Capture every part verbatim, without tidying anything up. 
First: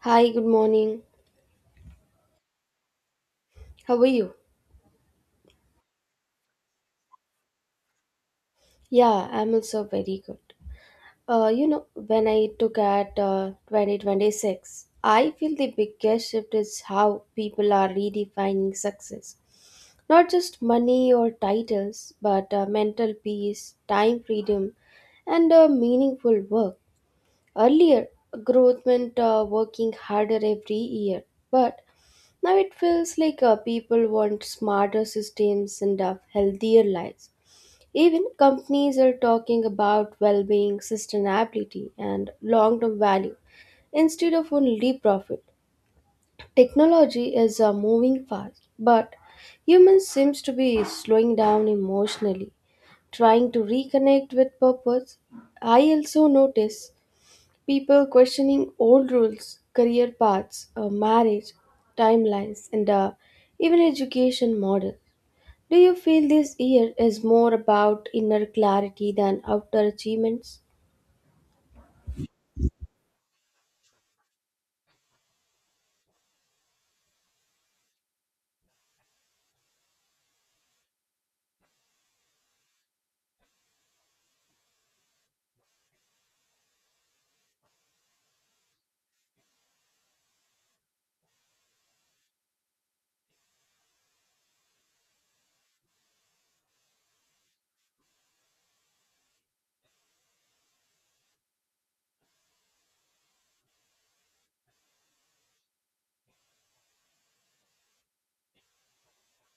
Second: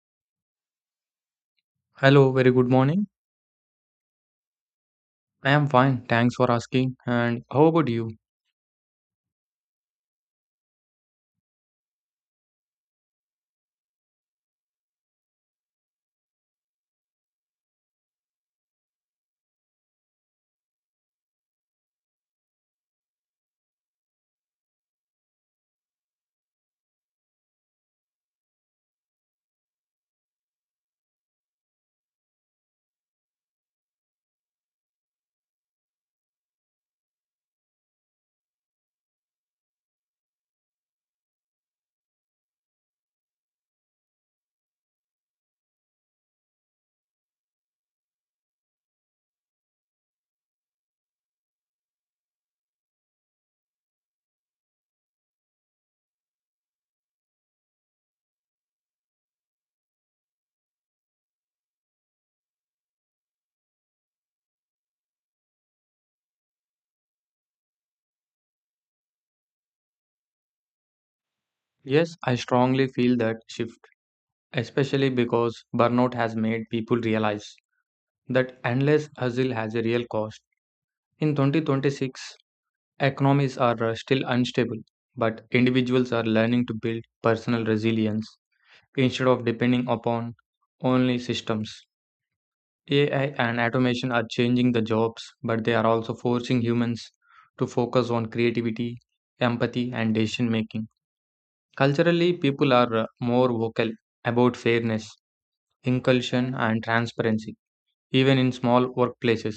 Hi, good morning. Hello, very good morning. How are you? I am fine, thanks for asking. And how about you? Yeah, I'm also very good. Uh, you know, when I took at uh, twenty twenty-six, I feel the biggest shift is how people are redefining success. Not just money or titles, but uh, mental peace, time freedom, and uh, meaningful work. Earlier, growth meant uh, working harder every year, but now it feels like uh, people want smarter systems and uh, healthier lives. Even companies are talking about well being, sustainability, and long term value instead of only profit. Technology is uh, moving fast, but humans seems to be slowing down emotionally, trying to reconnect with purpose. I also notice people questioning old rules, career paths, uh, marriage, timelines, and uh, even education models. Do you feel this year is more about inner clarity than outer achievements? Yes, I strongly feel that shift, especially because burnout has made people realize that endless hustle has a real cost. In twenty twenty-six, economies are uh, still unstable, but individuals are learning to build personal resilience instead of depending upon only systems. A I and automation are changing the jobs, but they are also forcing humans to focus on creativity, empathy, and decision making. Culturally, people are uh, more vocal about fairness, inclusion, and transparency, even in small workplaces.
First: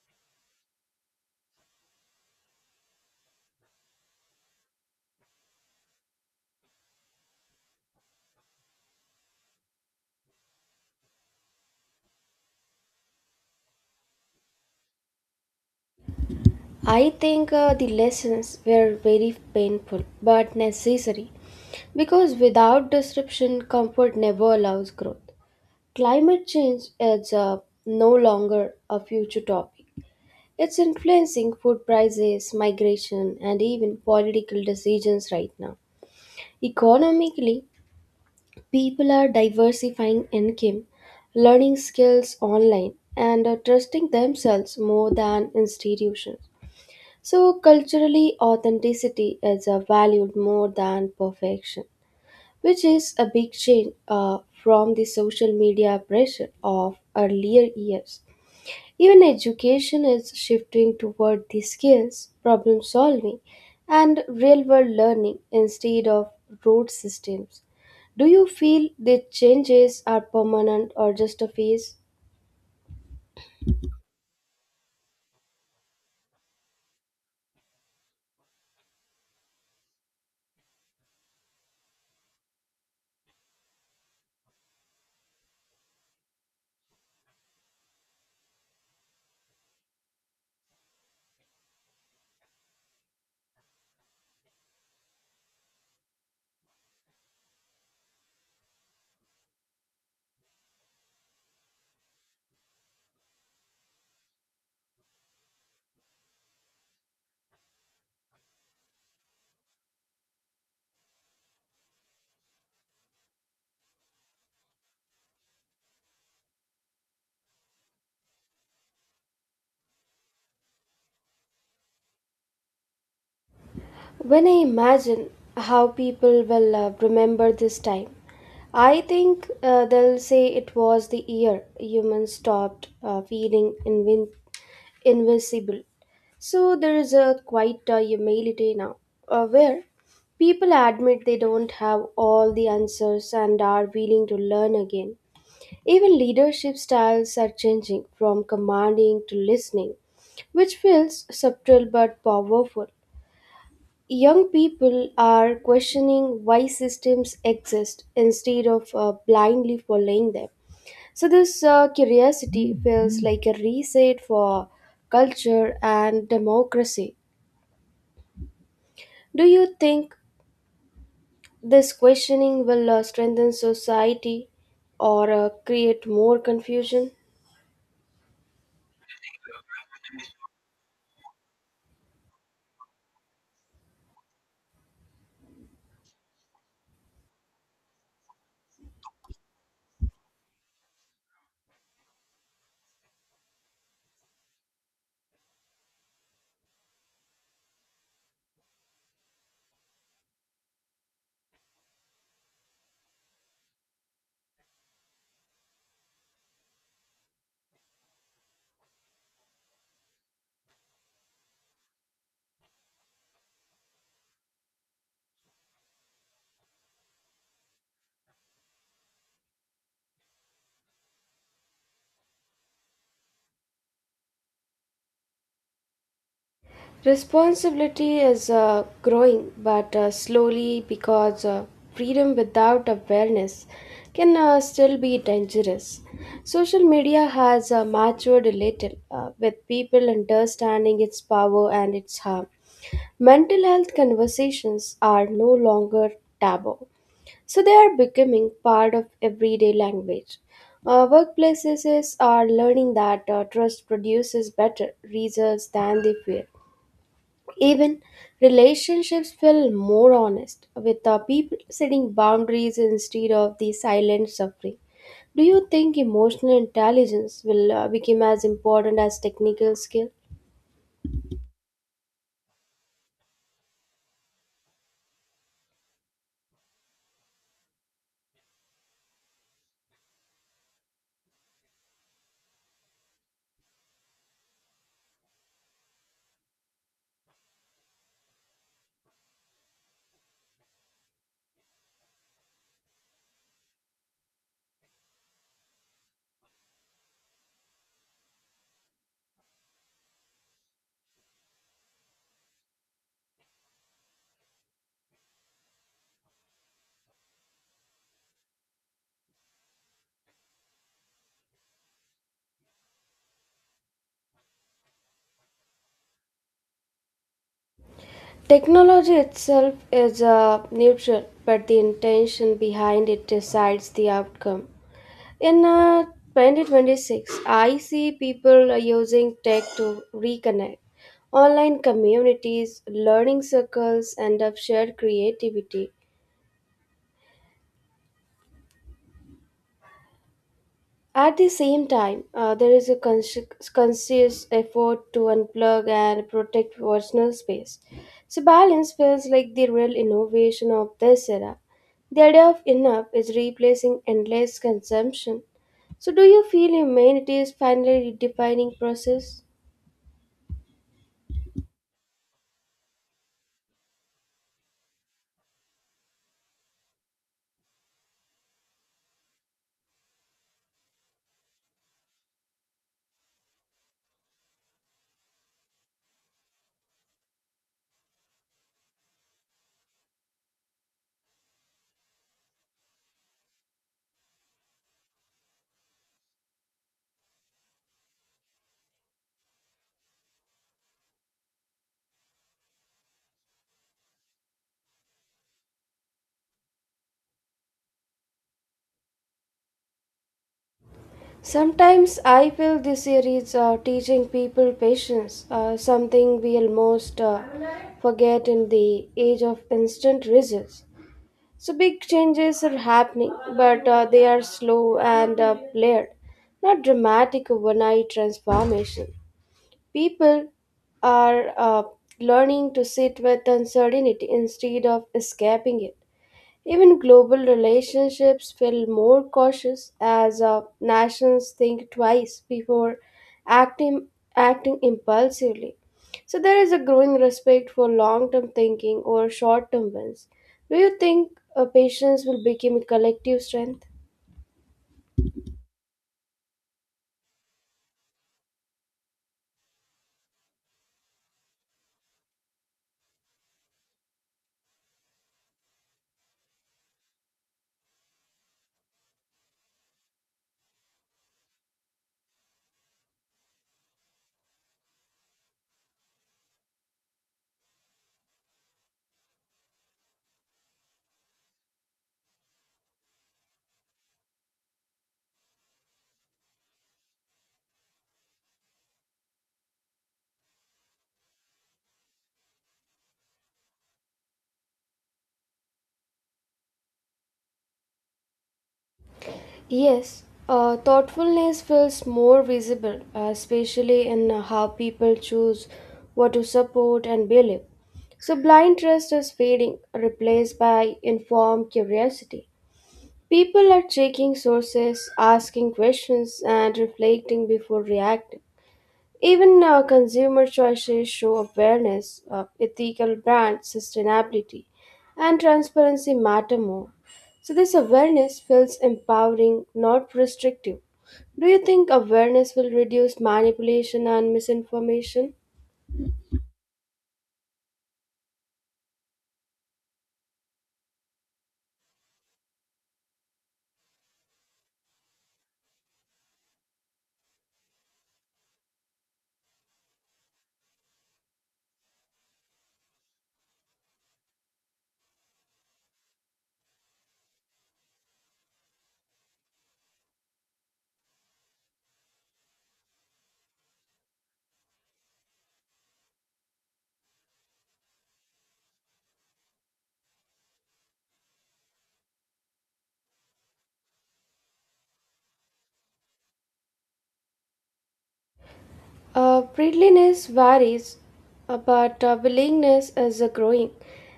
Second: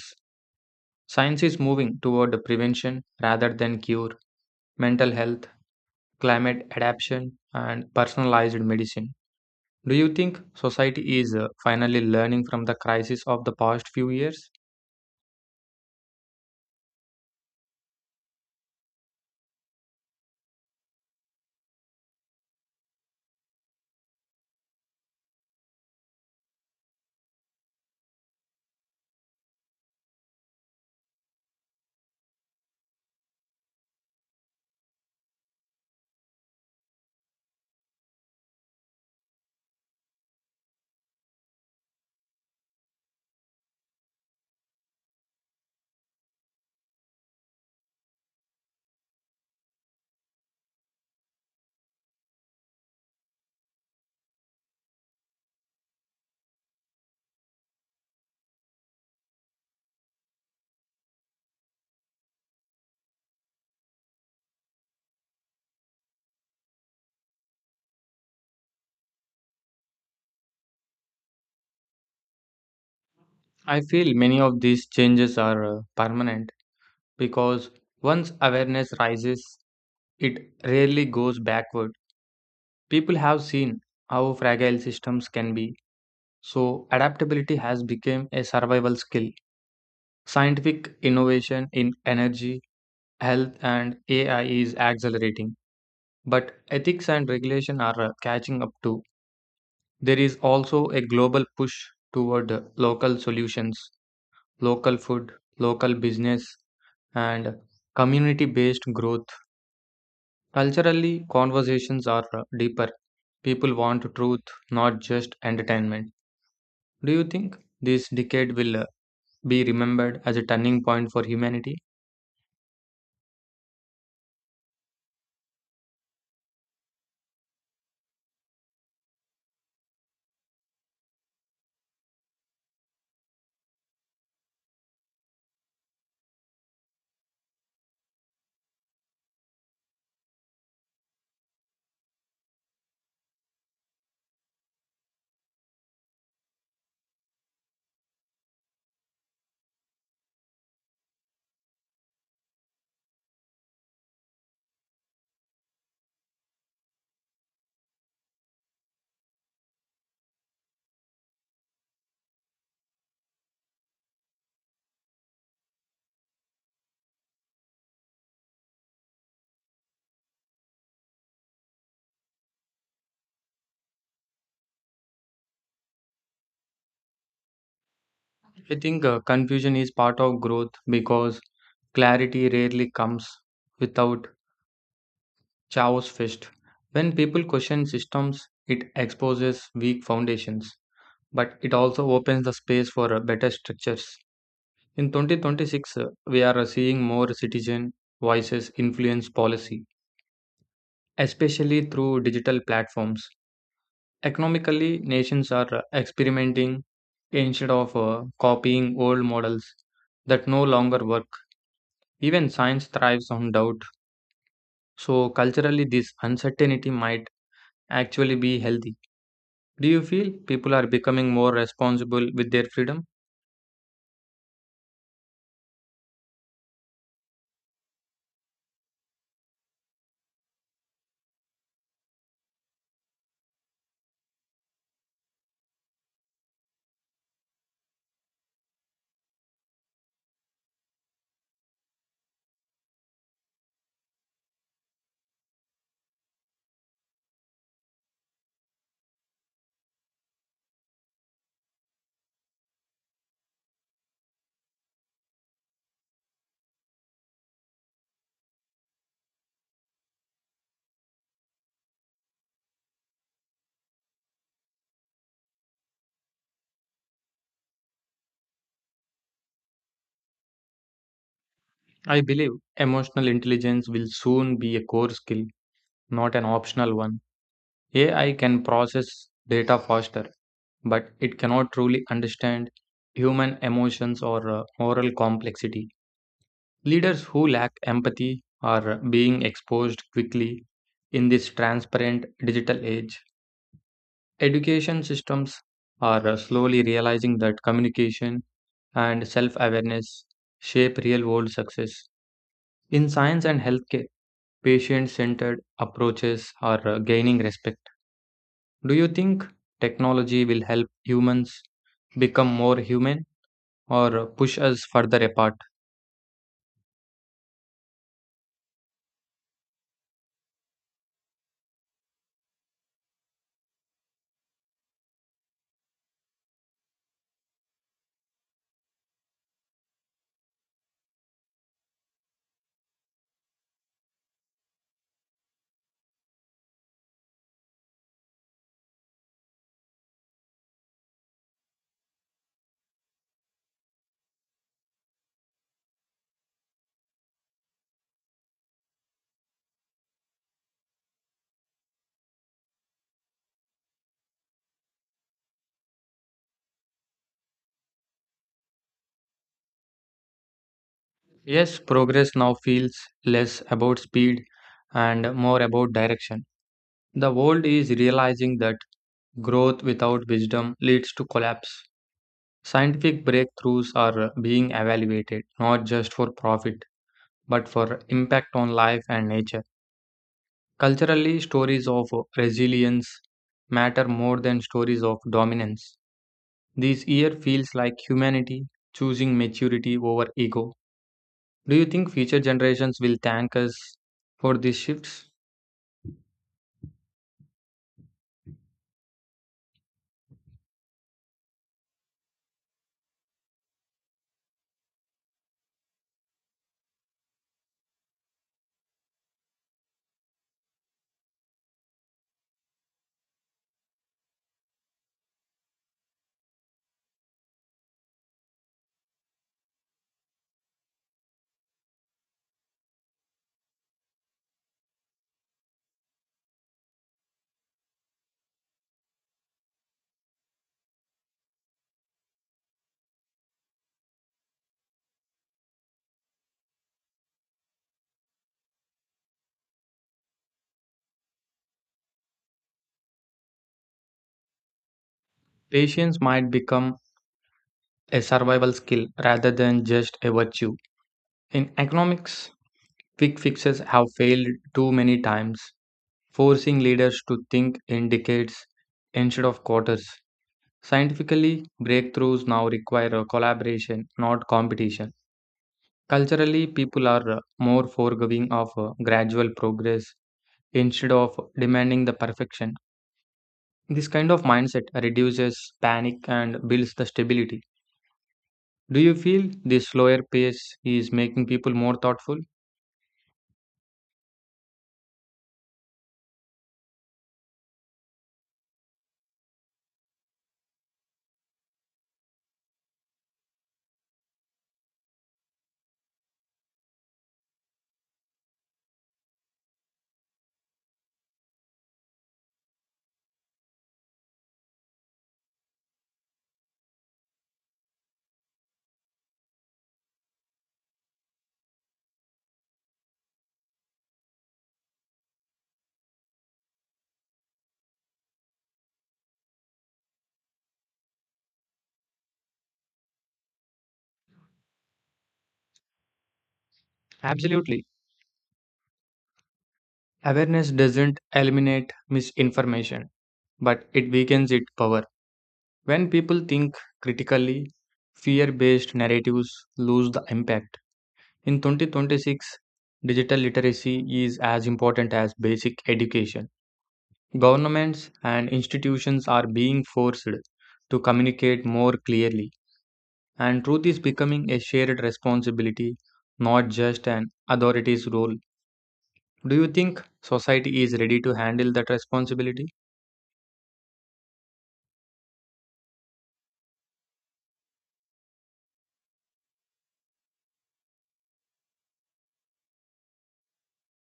Science is moving toward prevention rather than cure, mental health, climate adaptation, and personalized medicine. Do you think society is uh, finally learning from the crisis of the past few years? I think uh, the lessons were very painful but necessary because without disruption, comfort never allows growth. Climate change is uh, no longer a future topic. It's influencing food prices, migration, and even political decisions right now. Economically, people are diversifying income, learning skills online, and are trusting themselves more than institutions. So, culturally, authenticity is uh, valued more than perfection, which is a big change uh, from the social media pressure of earlier years. Even education is shifting toward these skills, problem solving, and real world learning instead of rote systems. Do you feel the changes are permanent or just a phase? I feel many of these changes are uh, permanent because once awareness rises, it rarely goes backward. People have seen how fragile systems can be, so adaptability has become a survival skill. Scientific innovation in energy, health, and A I is accelerating, but ethics and regulation are uh, catching up too. There is also a global push toward uh, local solutions, local food, local business, and community based growth. Culturally, conversations are uh, deeper. People want truth, not just entertainment. Do you think this decade will uh, be remembered as a turning point for humanity? When I imagine how people will uh, remember this time, I think uh, they'll say it was the year humans stopped uh, feeling invin- invisible. So there is a quite uh, humility now, uh, where people admit they don't have all the answers and are willing to learn again. Even leadership styles are changing from commanding to listening, which feels subtle but powerful. Young people are questioning why systems exist instead of uh, blindly following them. So, this uh, curiosity feels like a reset for culture and democracy. Do you think this questioning will uh, strengthen society or uh, create more confusion? I think uh, Confusion is part of growth because clarity rarely comes without chaos first. When people question systems, it exposes weak foundations, but it also opens the space for uh, better structures. In twenty twenty-six, uh, we are uh, seeing more citizen voices influence policy, especially through digital platforms. Economically, nations are uh, experimenting instead of uh, copying old models that no longer work. Even science thrives on doubt. So, culturally, this uncertainty might actually be healthy. Do you feel people are becoming more responsible with their freedom? Responsibility is uh, growing, but uh, slowly because uh, freedom without awareness can uh, still be dangerous. Social media has uh, matured a little uh, with people understanding its power and its harm. Mental health conversations are no longer taboo. So they are becoming part of everyday language. Uh, workplaces are learning that uh, trust produces better results than they fear. Even relationships feel more honest with uh, people setting boundaries instead of the silent suffering. Do you think emotional intelligence will uh, become as important as technical skill? I believe emotional intelligence will soon be a core skill, not an optional one. A I can process data faster, but it cannot truly understand human emotions or uh, moral complexity. Leaders who lack empathy are being exposed quickly in this transparent digital age. Education systems are uh, slowly realizing that communication and self awareness shape real world success. In science and healthcare, patient centered approaches are uh, gaining respect. Do you think technology will help humans become more human or push us further apart? Technology itself is uh, neutral, but the intention behind it decides the outcome. In uh, twenty twenty-six, I see people are using tech to reconnect. Online communities, learning circles, and up shared creativity. At the same time, uh, there is a cons- conscious effort to unplug and protect personal space. So, balance feels like the real innovation of this era. The idea of enough is replacing endless consumption. So, do you feel humanity is finally redefining process? Yes, progress now feels less about speed and more about direction. The world is realizing that growth without wisdom leads to collapse. Scientific breakthroughs are being evaluated not just for profit but for impact on life and nature. Culturally, stories of resilience matter more than stories of dominance. This year feels like humanity choosing maturity over ego. Do you think future generations will thank us for these shifts? Sometimes I feel this series uh, teaching people patience, uh, something we almost uh, forget in the age of instant results. So big changes are happening, but uh, they are slow and uh, layered, not dramatic overnight transformation. People are uh, learning to sit with uncertainty instead of escaping it. Even global relationships feel more cautious as uh, nations think twice before acting, acting impulsively. So there is a growing respect for long-term thinking or short-term wins. Do you think uh, patience will become a collective strength? Patience might become a survival skill rather than just a virtue. In economics, quick fixes have failed too many times, forcing leaders to think in decades instead of quarters. Scientifically, breakthroughs now require a collaboration, not competition. Culturally, people are uh, more forgiving of uh, gradual progress instead of demanding the perfection. This kind of mindset reduces panic and builds the stability. Do you feel this slower pace is making people more thoughtful? Yes, uh, thoughtfulness feels more visible, uh, especially in uh, how people choose what to support and believe. So, blind trust is fading, replaced by informed curiosity. People are checking sources, asking questions, and reflecting before reacting. Even uh, consumer choices show awareness of ethical brands, sustainability, and transparency matter more. So, this awareness feels empowering, not restrictive. Do you think awareness will reduce manipulation and misinformation? Absolutely. Awareness doesn't eliminate misinformation, but it weakens its power. When people think critically, fear based narratives lose the impact. In twenty twenty-six, digital literacy is as important as basic education. Governments and institutions are being forced to communicate more clearly, and truth is becoming a shared responsibility, not just an authority's role. Do you think society is ready to handle that responsibility? Uh, friendliness varies, uh, but uh, willingness is uh, growing,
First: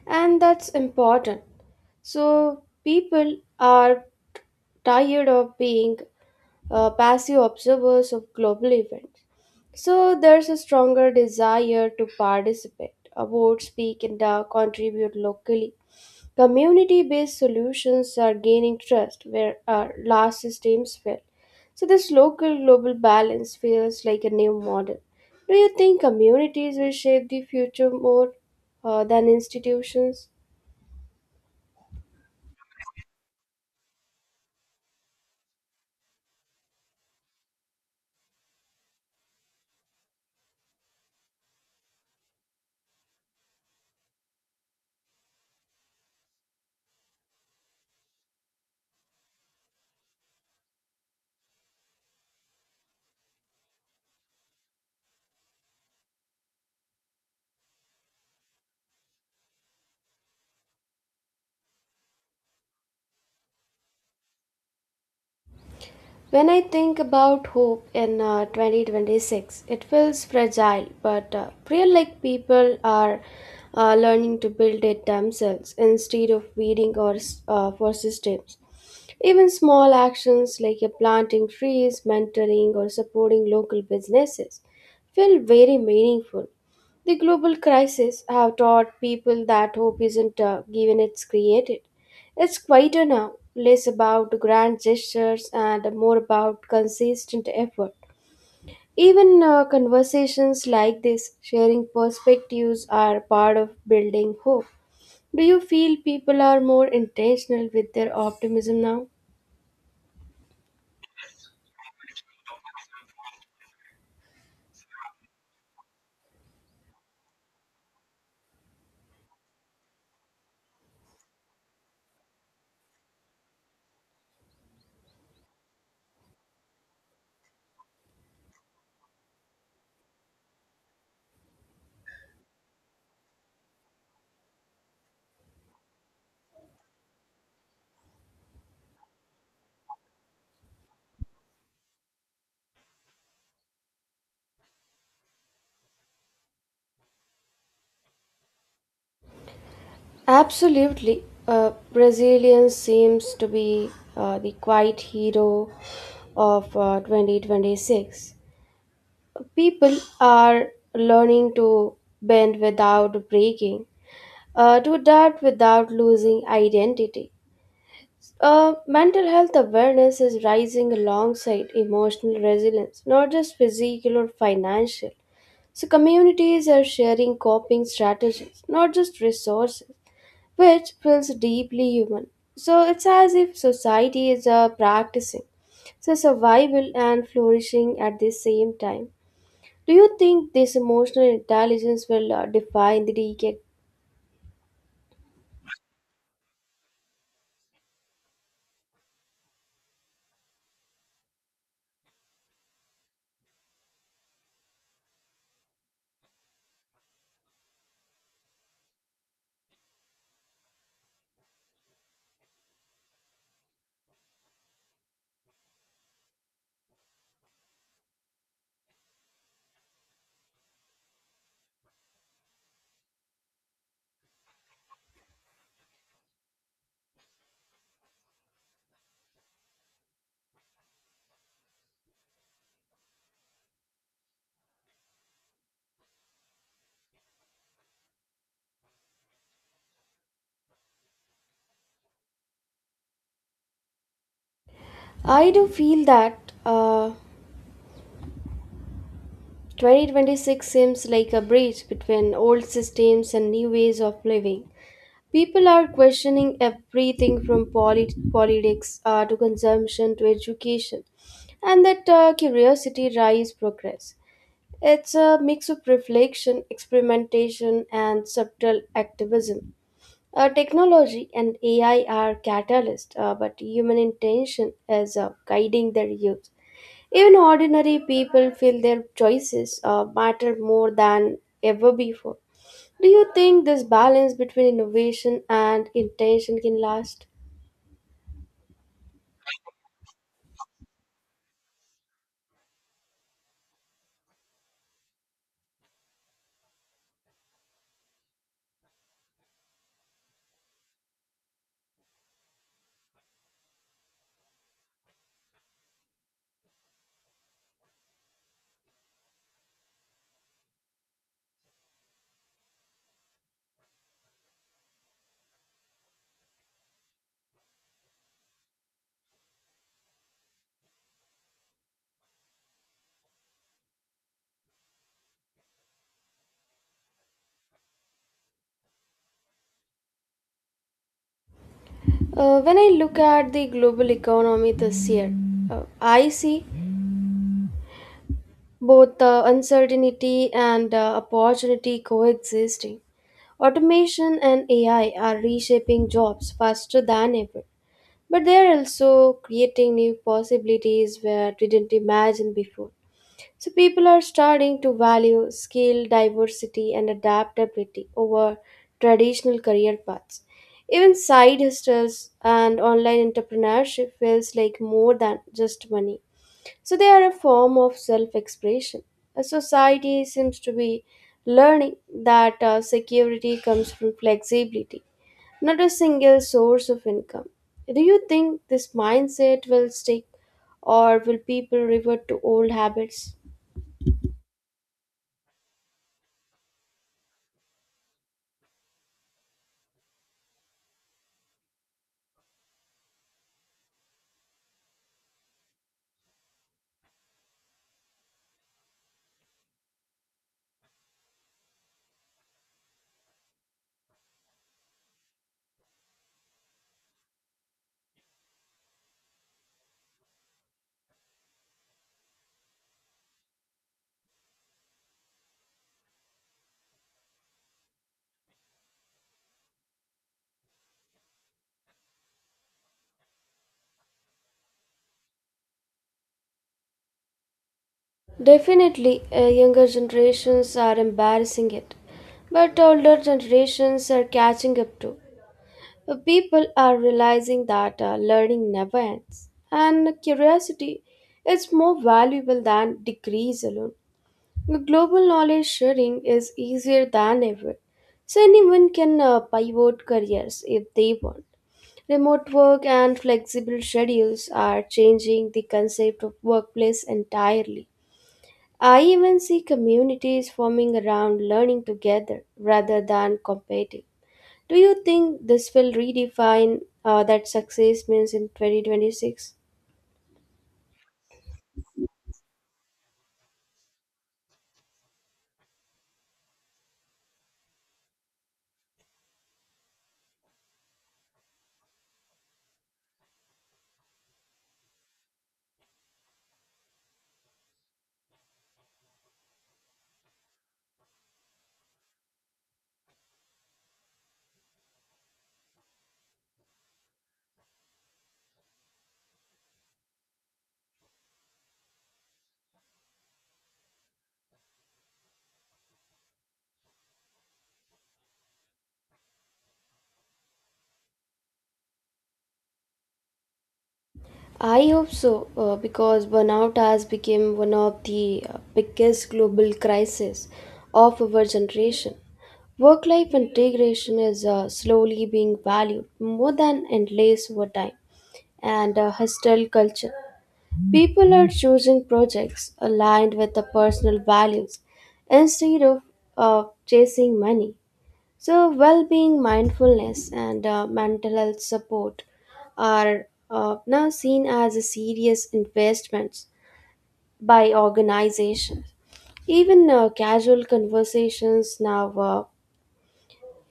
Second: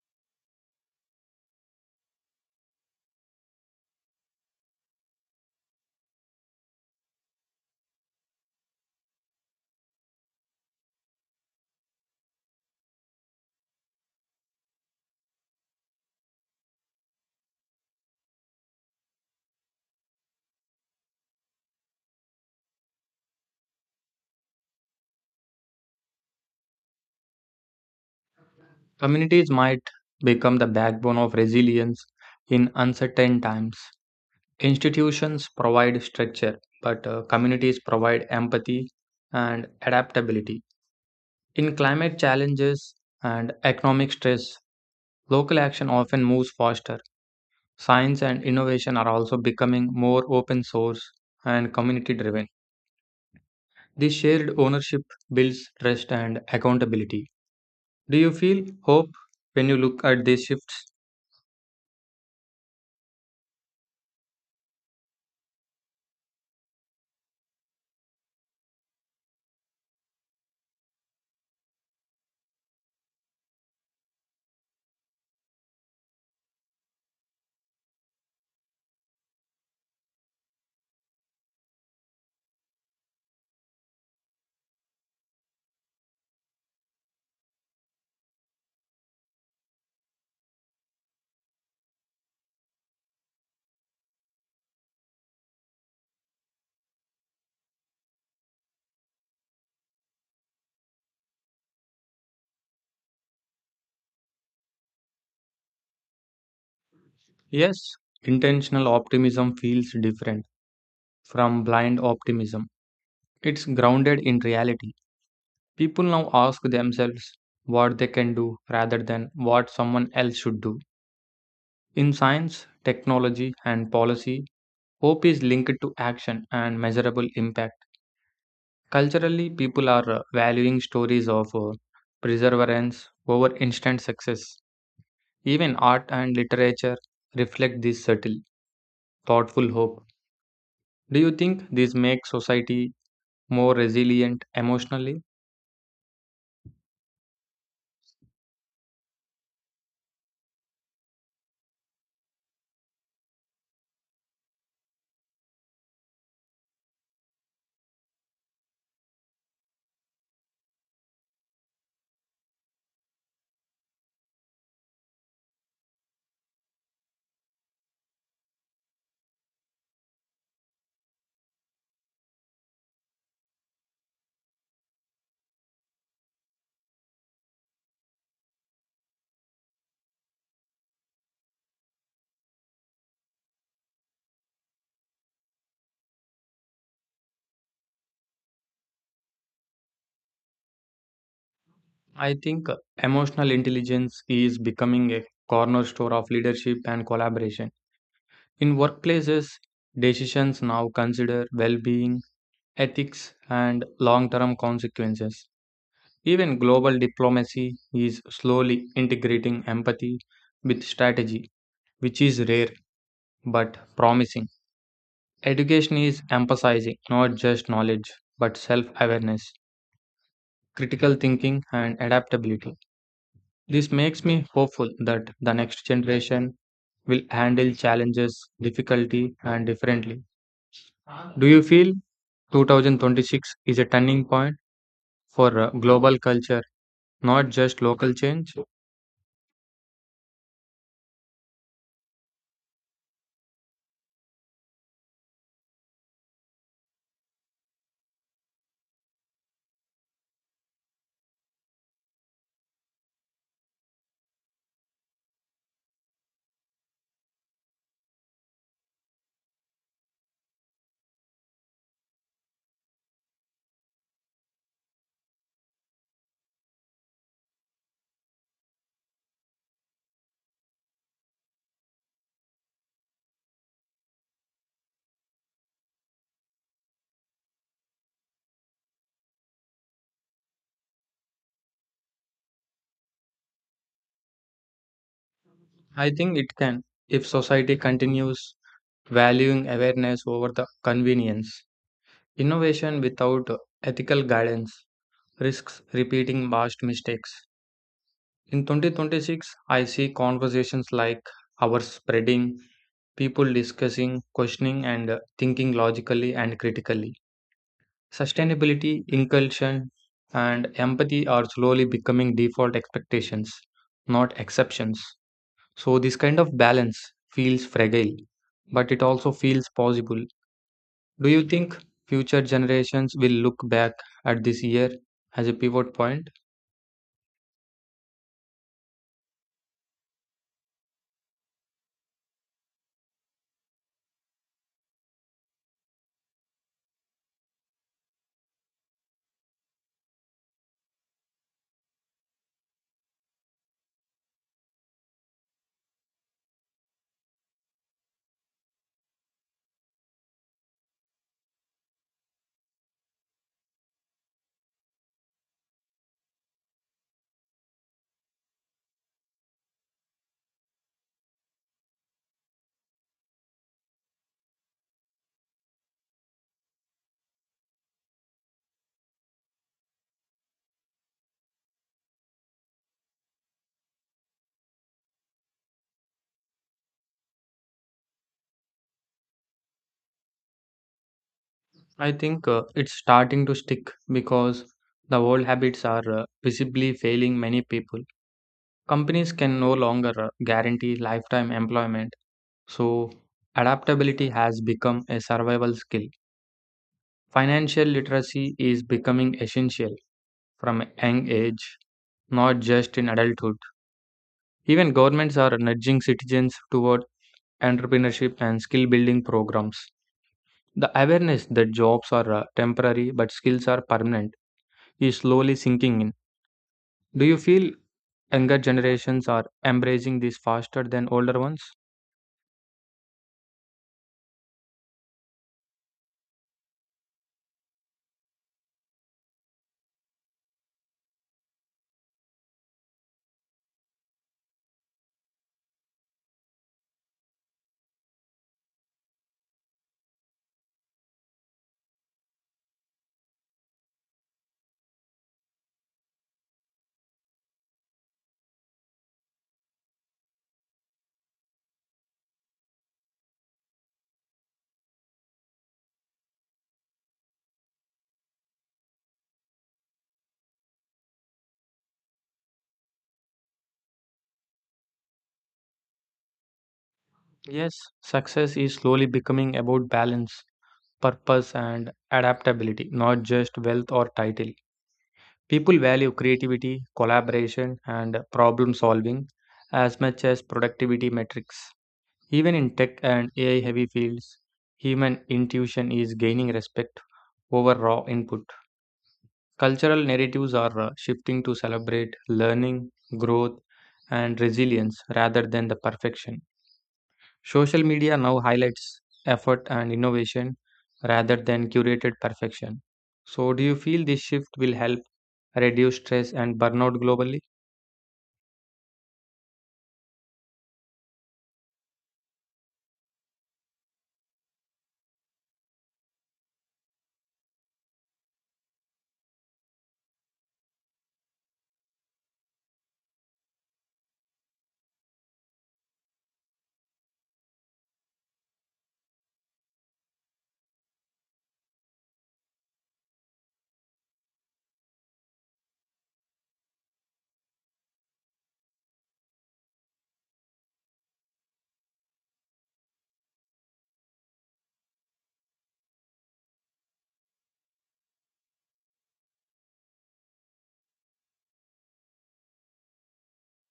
and that's important. So, people are tired of being uh, passive observers of global events. So there's a stronger desire to participate, vote, speak, and uh, contribute locally. Community based solutions are gaining trust where uh, large systems fail. So this local global balance feels like a new model. Do you think communities will shape the future more uh, than Communities might institutions? become the backbone of resilience in uncertain times. Institutions provide structure, but uh, communities provide empathy and adaptability. In climate challenges and economic stress, local action often moves faster. Science and innovation are also becoming more open source and community driven. This shared ownership builds trust and accountability. Do you feel hope when you look at these shifts? When I think about hope in uh, twenty twenty-six, it feels fragile, but uh, feel like people are uh, learning to build it themselves instead of waiting or, s- uh, for systems. Even small actions like uh, planting trees, mentoring, or supporting local businesses feel very meaningful. The global crisis have taught people that hope isn't uh, given; it's created. It's quieter now, less about grand gestures and more about consistent effort. Even uh, conversations like this, sharing perspectives, are part of building hope. Do you feel people are more intentional with Yes, their optimism intentional now? optimism feels different from blind optimism. It's grounded in reality. People now ask themselves what they can do rather than what someone else should do. In science, technology, and policy, hope is linked to action and measurable impact. Culturally, people are uh, valuing stories of uh, perseverance over instant success. Even art and literature reflect this subtle, thoughtful hope. Do you think this makes society more resilient emotionally? Absolutely. Uh, Brazilian seems to be uh, the quiet hero of uh, twenty twenty-six. People are learning to bend without breaking, uh, do that without losing identity. Uh, mental health awareness is rising alongside emotional resilience, not just physical or financial. So, communities are sharing coping strategies, not just resources, which feels deeply human. So, it's as if society is uh, practicing so survival and flourishing at the same time. Do you think this emotional intelligence will I uh, think uh, define the Emotional decade? intelligence is becoming a cornerstone of leadership and collaboration. In workplaces, decisions now consider well being, ethics, and long term consequences. Even global diplomacy is slowly integrating empathy with strategy, which is rare but promising. Education is emphasizing not just knowledge but self awareness, critical thinking, and adaptability. This makes me hopeful that the next generation will handle challenges, difficulty, and differently. Do you feel two thousand twenty-six is a turning point for uh, global culture, not just local change? I do feel that. Uh, twenty twenty-six seems like a bridge between old systems and new ways of living. People are questioning everything from polit- politics uh, to consumption to education, and that uh, curiosity drives progress. It's a mix of reflection, experimentation, and subtle activism. Uh, technology and A I are catalysts, uh, but human intention is uh, guiding their use. Even ordinary people feel their choices uh, matter more than ever before. Do you think this balance between innovation and I think it intention can can if last? society continues valuing awareness over the convenience. Innovation without ethical guidance risks repeating past mistakes. In twenty twenty-six, I see conversations like ours spreading, people discussing, questioning, and thinking logically and critically. Sustainability, inclusion, and empathy are slowly becoming default expectations, not exceptions. So, this kind of balance feels fragile, but it also feels possible. Do you think future generations will look back at this year as a pivot point? Uh, when I look at the global economy this year, uh, I see both uh, uncertainty and uh, opportunity coexisting. Automation and A I are reshaping jobs faster than ever, but they are also creating new possibilities where we didn't imagine before. So people are starting to value skill, diversity, and adaptability over traditional career paths. Even side hustles and online entrepreneurship feels like more than just money. So they are a form of self-expression. A society seems to be learning that uh, security comes from flexibility, not a single source of income. Do you think this mindset will stick, or will people I revert to think uh, old It's habits? starting to stick because the old habits are uh, visibly failing many people. Companies can no longer uh, guarantee lifetime employment, so adaptability has become a survival skill. Financial literacy is becoming essential from a young age, not just in adulthood. Even governments are nudging citizens toward entrepreneurship and skill building programs. The awareness that jobs are uh, temporary but skills are permanent is slowly sinking in. Do you feel younger generations are embracing this faster than older ones? Definitely, uh, younger generations are embarrassing it, but older generations are catching up too. Uh, People are realizing that uh, learning never ends, and curiosity is more valuable than degrees alone. Global knowledge sharing is easier than ever, so anyone can uh, pivot careers if they want. Remote work and flexible schedules are changing the concept of workplace entirely. I even see communities forming around learning together rather than competing. Do you think this will redefine uh, that Yes, success means in success is slowly twenty twenty-six? becoming about balance, purpose, and adaptability, not just wealth or title. People value creativity, collaboration, and problem solving as much as productivity metrics. Even in tech and A I heavy fields, human intuition is gaining respect over raw input. Cultural narratives are uh, shifting to celebrate learning, growth, and resilience rather than the perfection. Social media now highlights effort and innovation rather than curated perfection. So, do you feel this shift will help reduce stress and burnout globally? I hope so, uh, because burnout has become one of the uh, biggest global crises of our generation. Work life integration is uh, slowly being valued more than endless overtime and uh, hostile culture. People are choosing projects aligned with their personal values instead of uh, chasing money. So, well being, mindfulness, and uh, mental health support are uh, now seen as a serious investments by organizations. Even uh, casual conversations now uh,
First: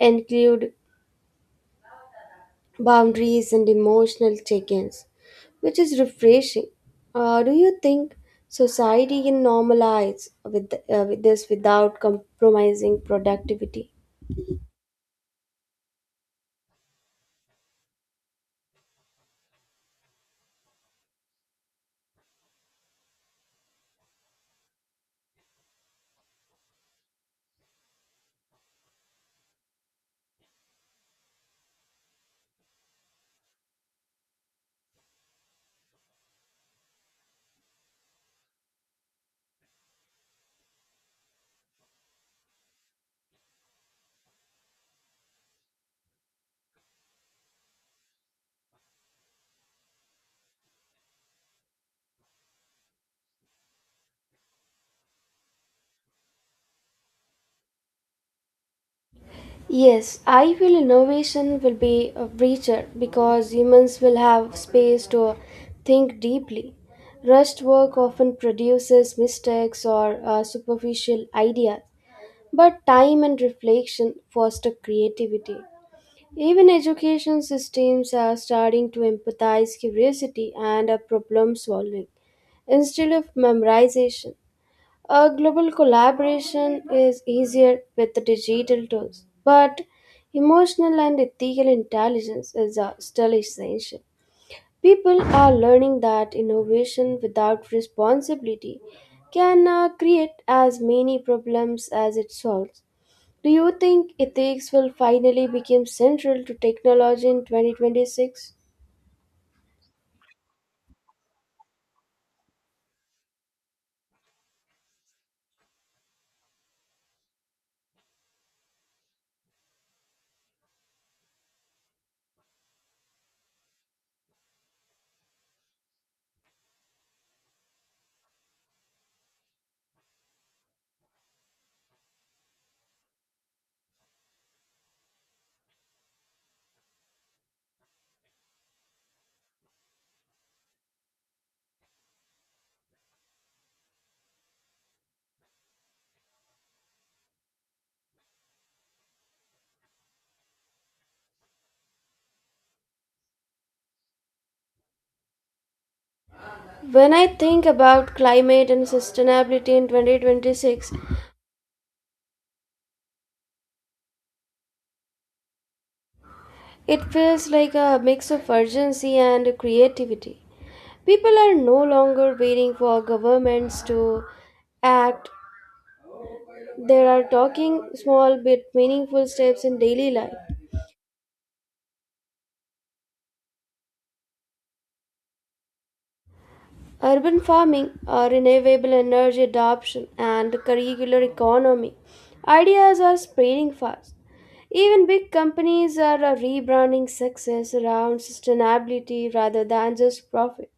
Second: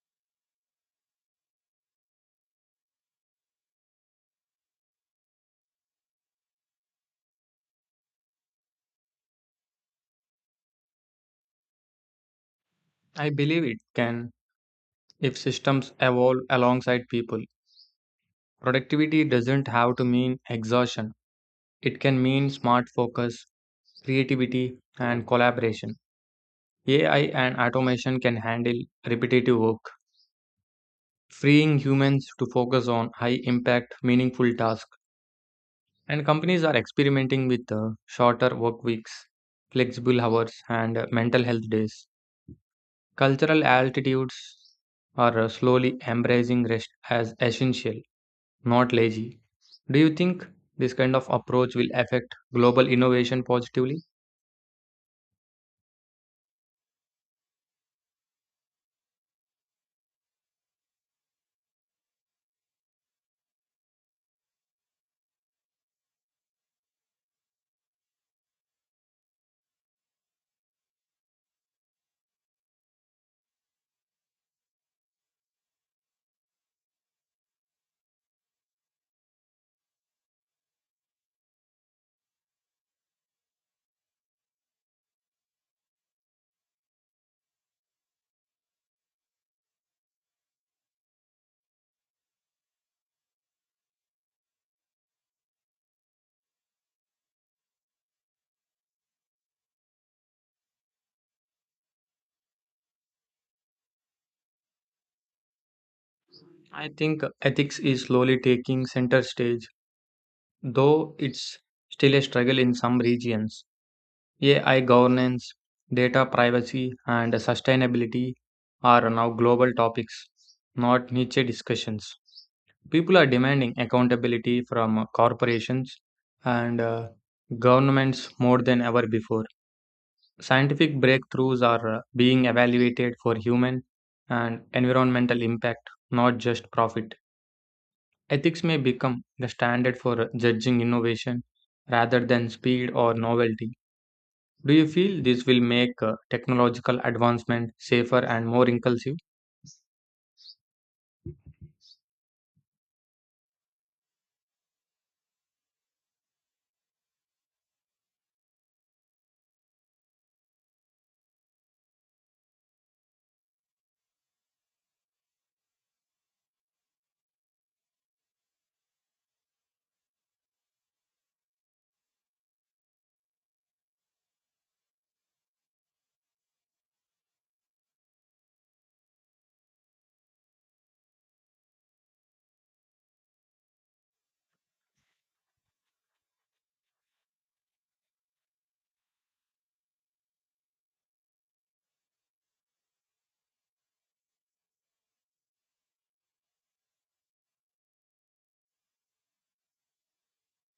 include boundaries and emotional check-ins, which is refreshing. Uh, do you think society can normalize with, uh, with this without compromising I believe it productivity? can if systems evolve alongside people. Productivity doesn't have to mean exhaustion. It can mean smart focus, creativity, and collaboration. A I and automation can handle repetitive work, freeing humans to focus on high impact, meaningful tasks. And companies are experimenting with uh, shorter work weeks, flexible hours, and uh, mental health days. Cultural altitudes are uh, slowly embracing rest as essential, not lazy. Do you think this kind of approach will affect global innovation positively? Yes, I feel innovation will be a richer because humans will have space to think deeply. Rushed work often produces mistakes or uh, superficial ideas, but time and reflection foster creativity. Even education systems are starting to empathize curiosity and a problem solving instead of memorization. A global collaboration is easier with the digital tools, but emotional and ethical intelligence is uh, still essential. People are learning that innovation without responsibility can uh, create as many problems as it solves. Do you think ethics will finally become central to I think technology in ethics is slowly twenty twenty-six? taking center stage, though it's still a struggle in some regions. A I governance, data privacy, and sustainability are now global topics, not niche discussions. People are demanding accountability from corporations and uh, governments more than ever before. Scientific breakthroughs are uh, being evaluated for human and environmental impact, not just profit. Ethics may become the standard for uh, judging innovation rather than speed or novelty. Do you feel this will make uh, technological advancement safer and more inclusive? When I think about climate and sustainability in twenty twenty-six, it feels like a mix of urgency and creativity. People are no longer waiting for governments to act. They are taking small but meaningful steps in daily life. Urban farming, uh, renewable energy adoption, and curricular economy ideas are spreading fast. Even big companies are uh, rebranding success around sustainability rather than just profit.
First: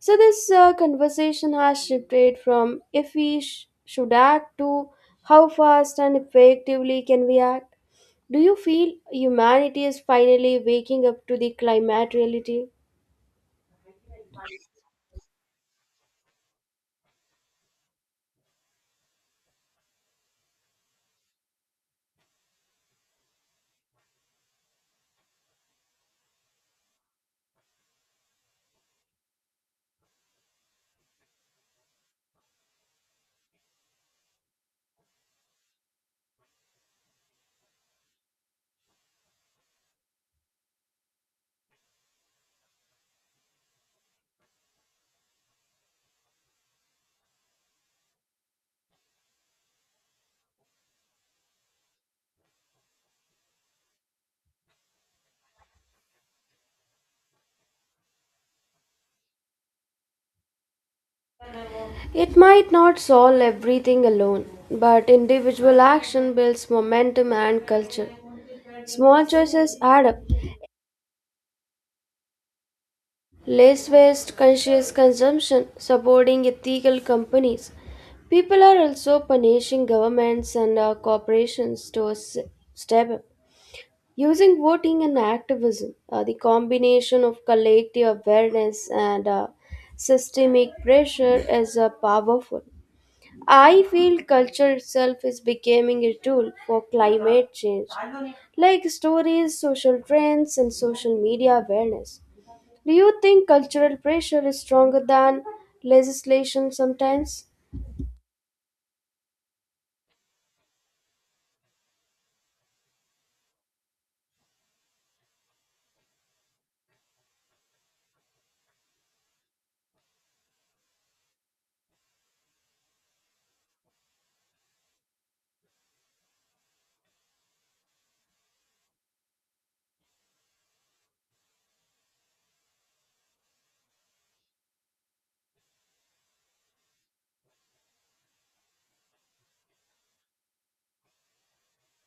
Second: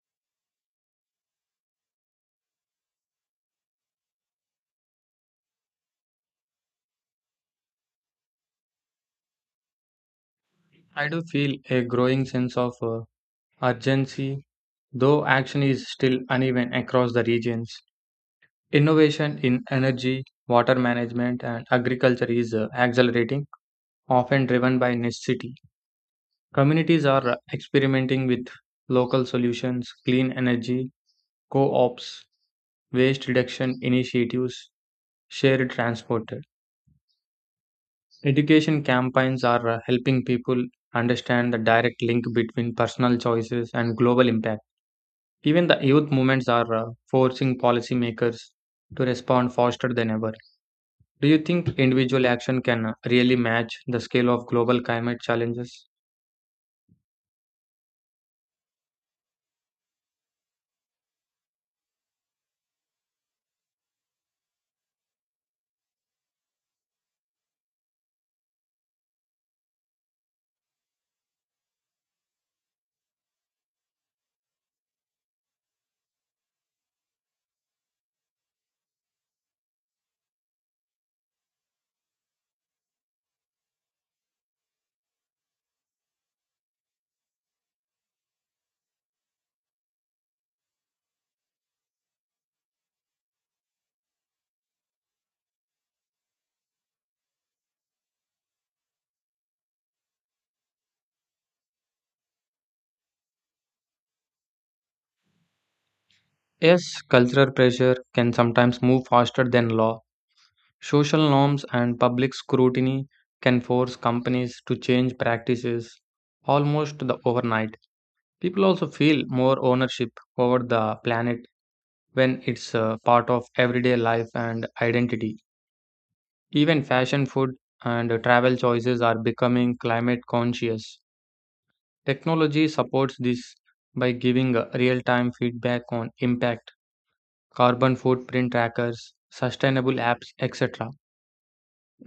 So, this uh, conversation has shifted from if we sh- should act to how fast and effectively can we act. Do you feel humanity is finally waking I do up to the feel a climate growing sense reality? of uh, urgency, though action is still uneven across the regions. Innovation in energy, water management, and agriculture is uh, accelerating, often driven by necessity. Communities are experimenting with local solutions, clean energy, co ops, waste reduction initiatives, shared transport. Education campaigns are uh, helping people understand the direct link between personal choices and global impact. Even the youth movements are uh, forcing policymakers to respond faster than ever. Do you think individual action can uh, really match the scale of global climate challenges? It might not solve everything alone, but individual action builds momentum and culture. Small choices add up. Less waste, conscious consumption, supporting ethical companies. People are also punishing governments and uh, corporations to s- step up. Using voting and activism, uh, the combination of collective awareness and uh, systemic pressure is uh, powerful. I feel culture itself is becoming a tool for climate change, like stories, social trends, and social media awareness. Do you think cultural pressure is stronger than legislation Yes, sometimes? cultural pressure can sometimes move faster than law. Social norms and public scrutiny can force companies to change practices almost the overnight. People also feel more ownership over the planet when it's a part of everyday life and identity. Even fashion, food, and travel choices are becoming climate conscious. Technology supports this by giving real time feedback on impact, carbon footprint trackers, sustainable apps, et cetera.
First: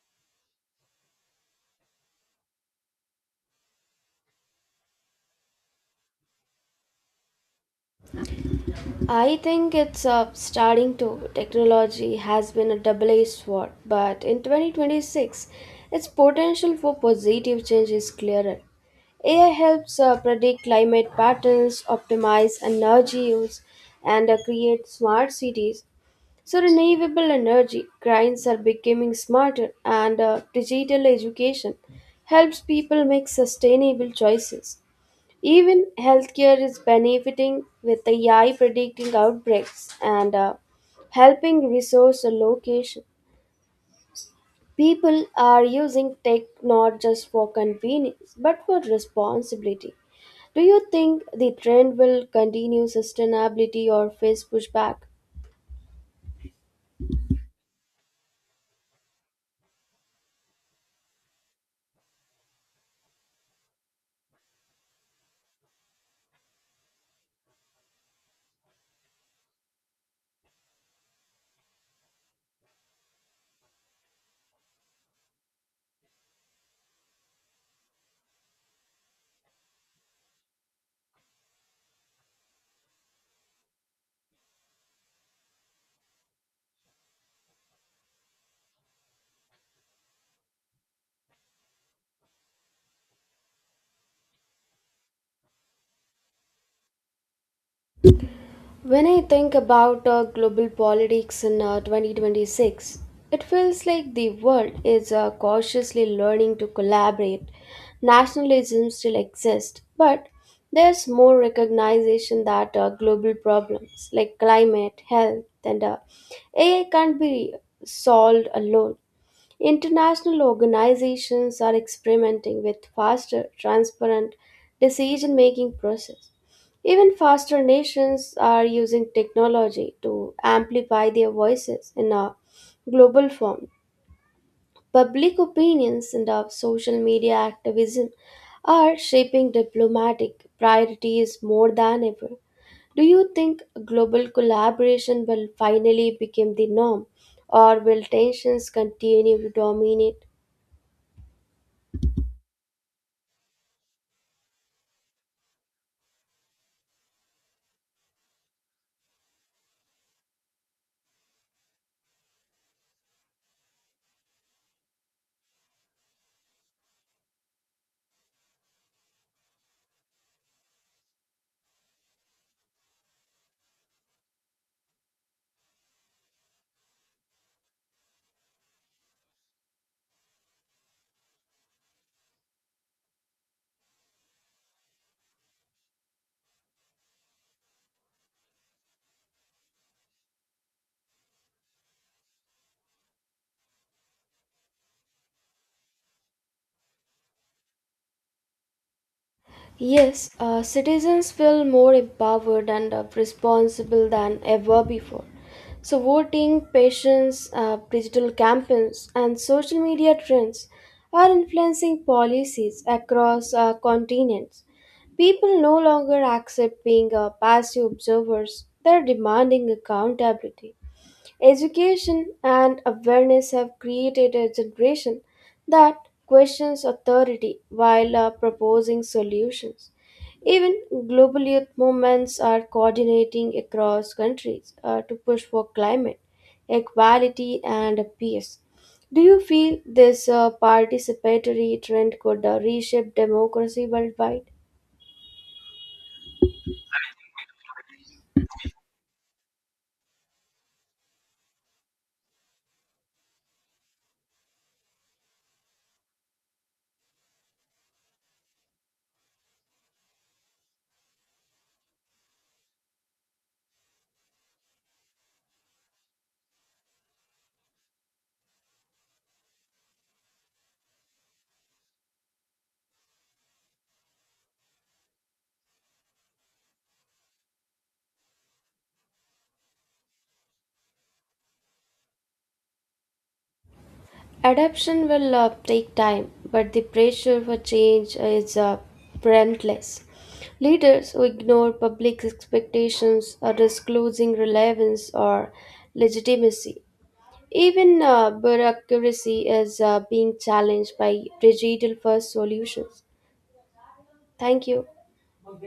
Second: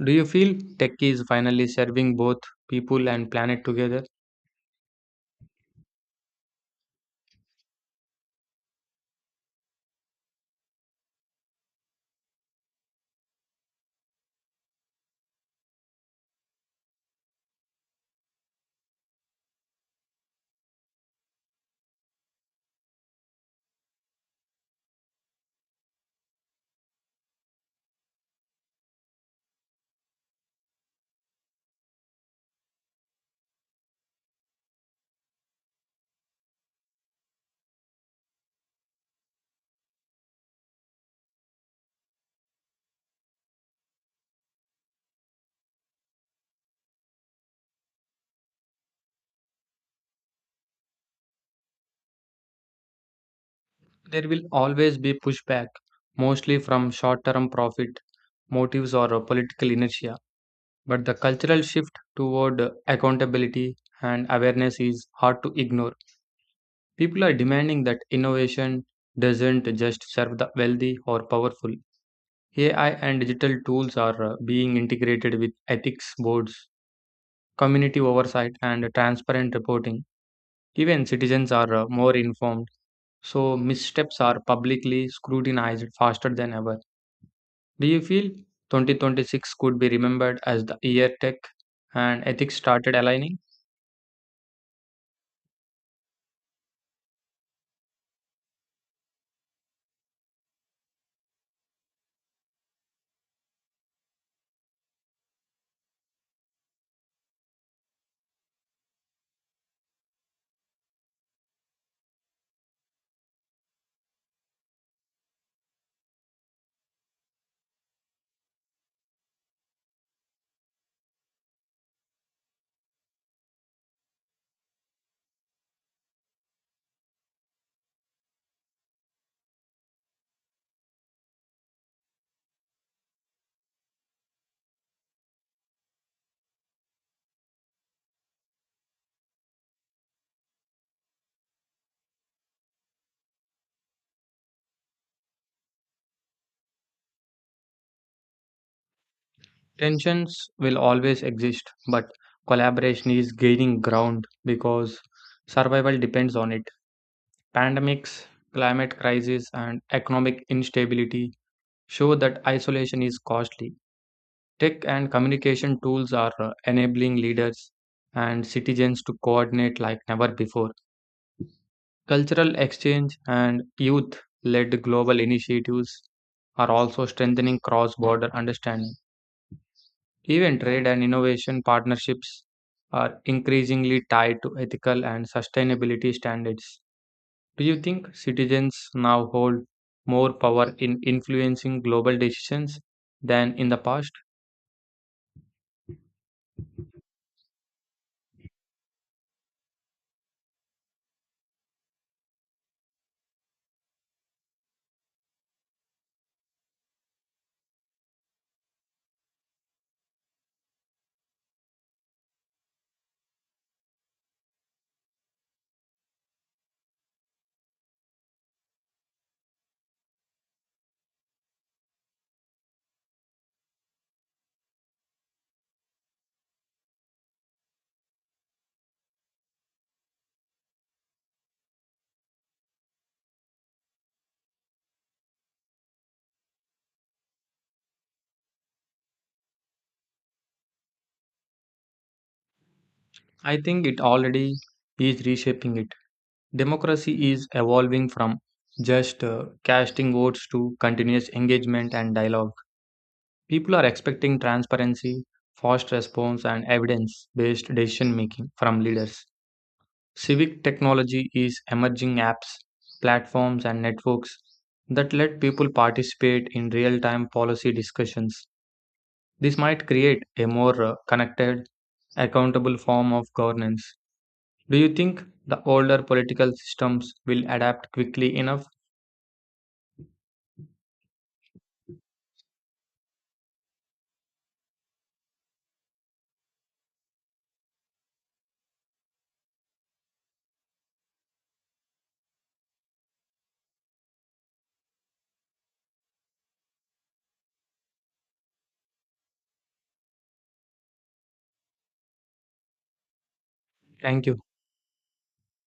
Do you feel tech is finally serving both people and planet together? I think it's uh, starting to. Technology has been a double edged sword, but in twenty twenty-six, its potential for positive change is clearer. A I helps uh, predict climate patterns, optimize energy use, and uh, create smart cities. So, renewable energy grids are becoming smarter, and uh, digital education helps people make sustainable choices. Even healthcare is benefiting with A I predicting outbreaks and uh, helping resource allocation. People are using tech not just for convenience but for responsibility. Do you think the trend will continue sustainability or There will face always pushback? be pushback, mostly from short term profit motives or uh, political inertia. But the cultural shift toward uh, accountability and awareness is hard to ignore. People are demanding that innovation doesn't just serve the wealthy or powerful. A I and digital tools are uh, being integrated with ethics boards, community oversight, and transparent reporting. Even citizens are uh, more informed, so missteps are publicly scrutinized faster than ever. Do you feel twenty twenty-six could be remembered as the year tech and ethics started aligning? When I think about uh, global politics in uh, twenty twenty-six, it feels like the world is uh, cautiously learning to collaborate. Nationalism still exists, but there's more recognition that uh, global problems like climate, health, and uh, A I can't be solved alone. International organizations are experimenting with faster, transparent decision making process. Even faster nations are using technology to amplify their voices in a global form. Public opinions and of social media activism are shaping diplomatic priorities more than ever. Do you think global collaboration will finally become the norm, or will tensions continue to dominate? Tensions will always exist, but collaboration is gaining ground because survival depends on it. Pandemics, climate crisis, and economic instability show that isolation is costly. Tech and communication tools are uh, enabling leaders and citizens to coordinate like never before. Cultural exchange and youth led global initiatives are also strengthening cross border understanding. Even trade and innovation partnerships are increasingly tied to ethical and sustainability standards. Do you think citizens now hold more power in influencing global decisions than in the past? Yes, uh, citizens feel more empowered and uh, responsible than ever before. So, voting, patience, uh, digital campaigns, and social media trends are influencing policies across uh, continents. People no longer accept being uh, passive observers, they're demanding accountability. Education and awareness have created a generation that questions authority while uh, proposing solutions. Even global youth movements are coordinating across countries uh, to push for climate equality and peace. Do you feel this uh, participatory trend could uh, reshape I think democracy it worldwide? already is reshaping it. Democracy is evolving from just uh, casting votes to continuous engagement and dialogue. People are expecting transparency, fast response, and evidence based decision making from leaders. Civic technology is emerging apps, platforms, and networks that let people participate in real time policy discussions. This might create a more uh, connected, accountable form of governance. Do you think the older political systems will adapt quickly enough? Adaptation will uh, take time, but the pressure for change is uh, relentless. Leaders who ignore public expectations are disclosing relevance or legitimacy. Even uh, bureaucracy is uh, being challenged by digital first solutions. Thank you. Thank you.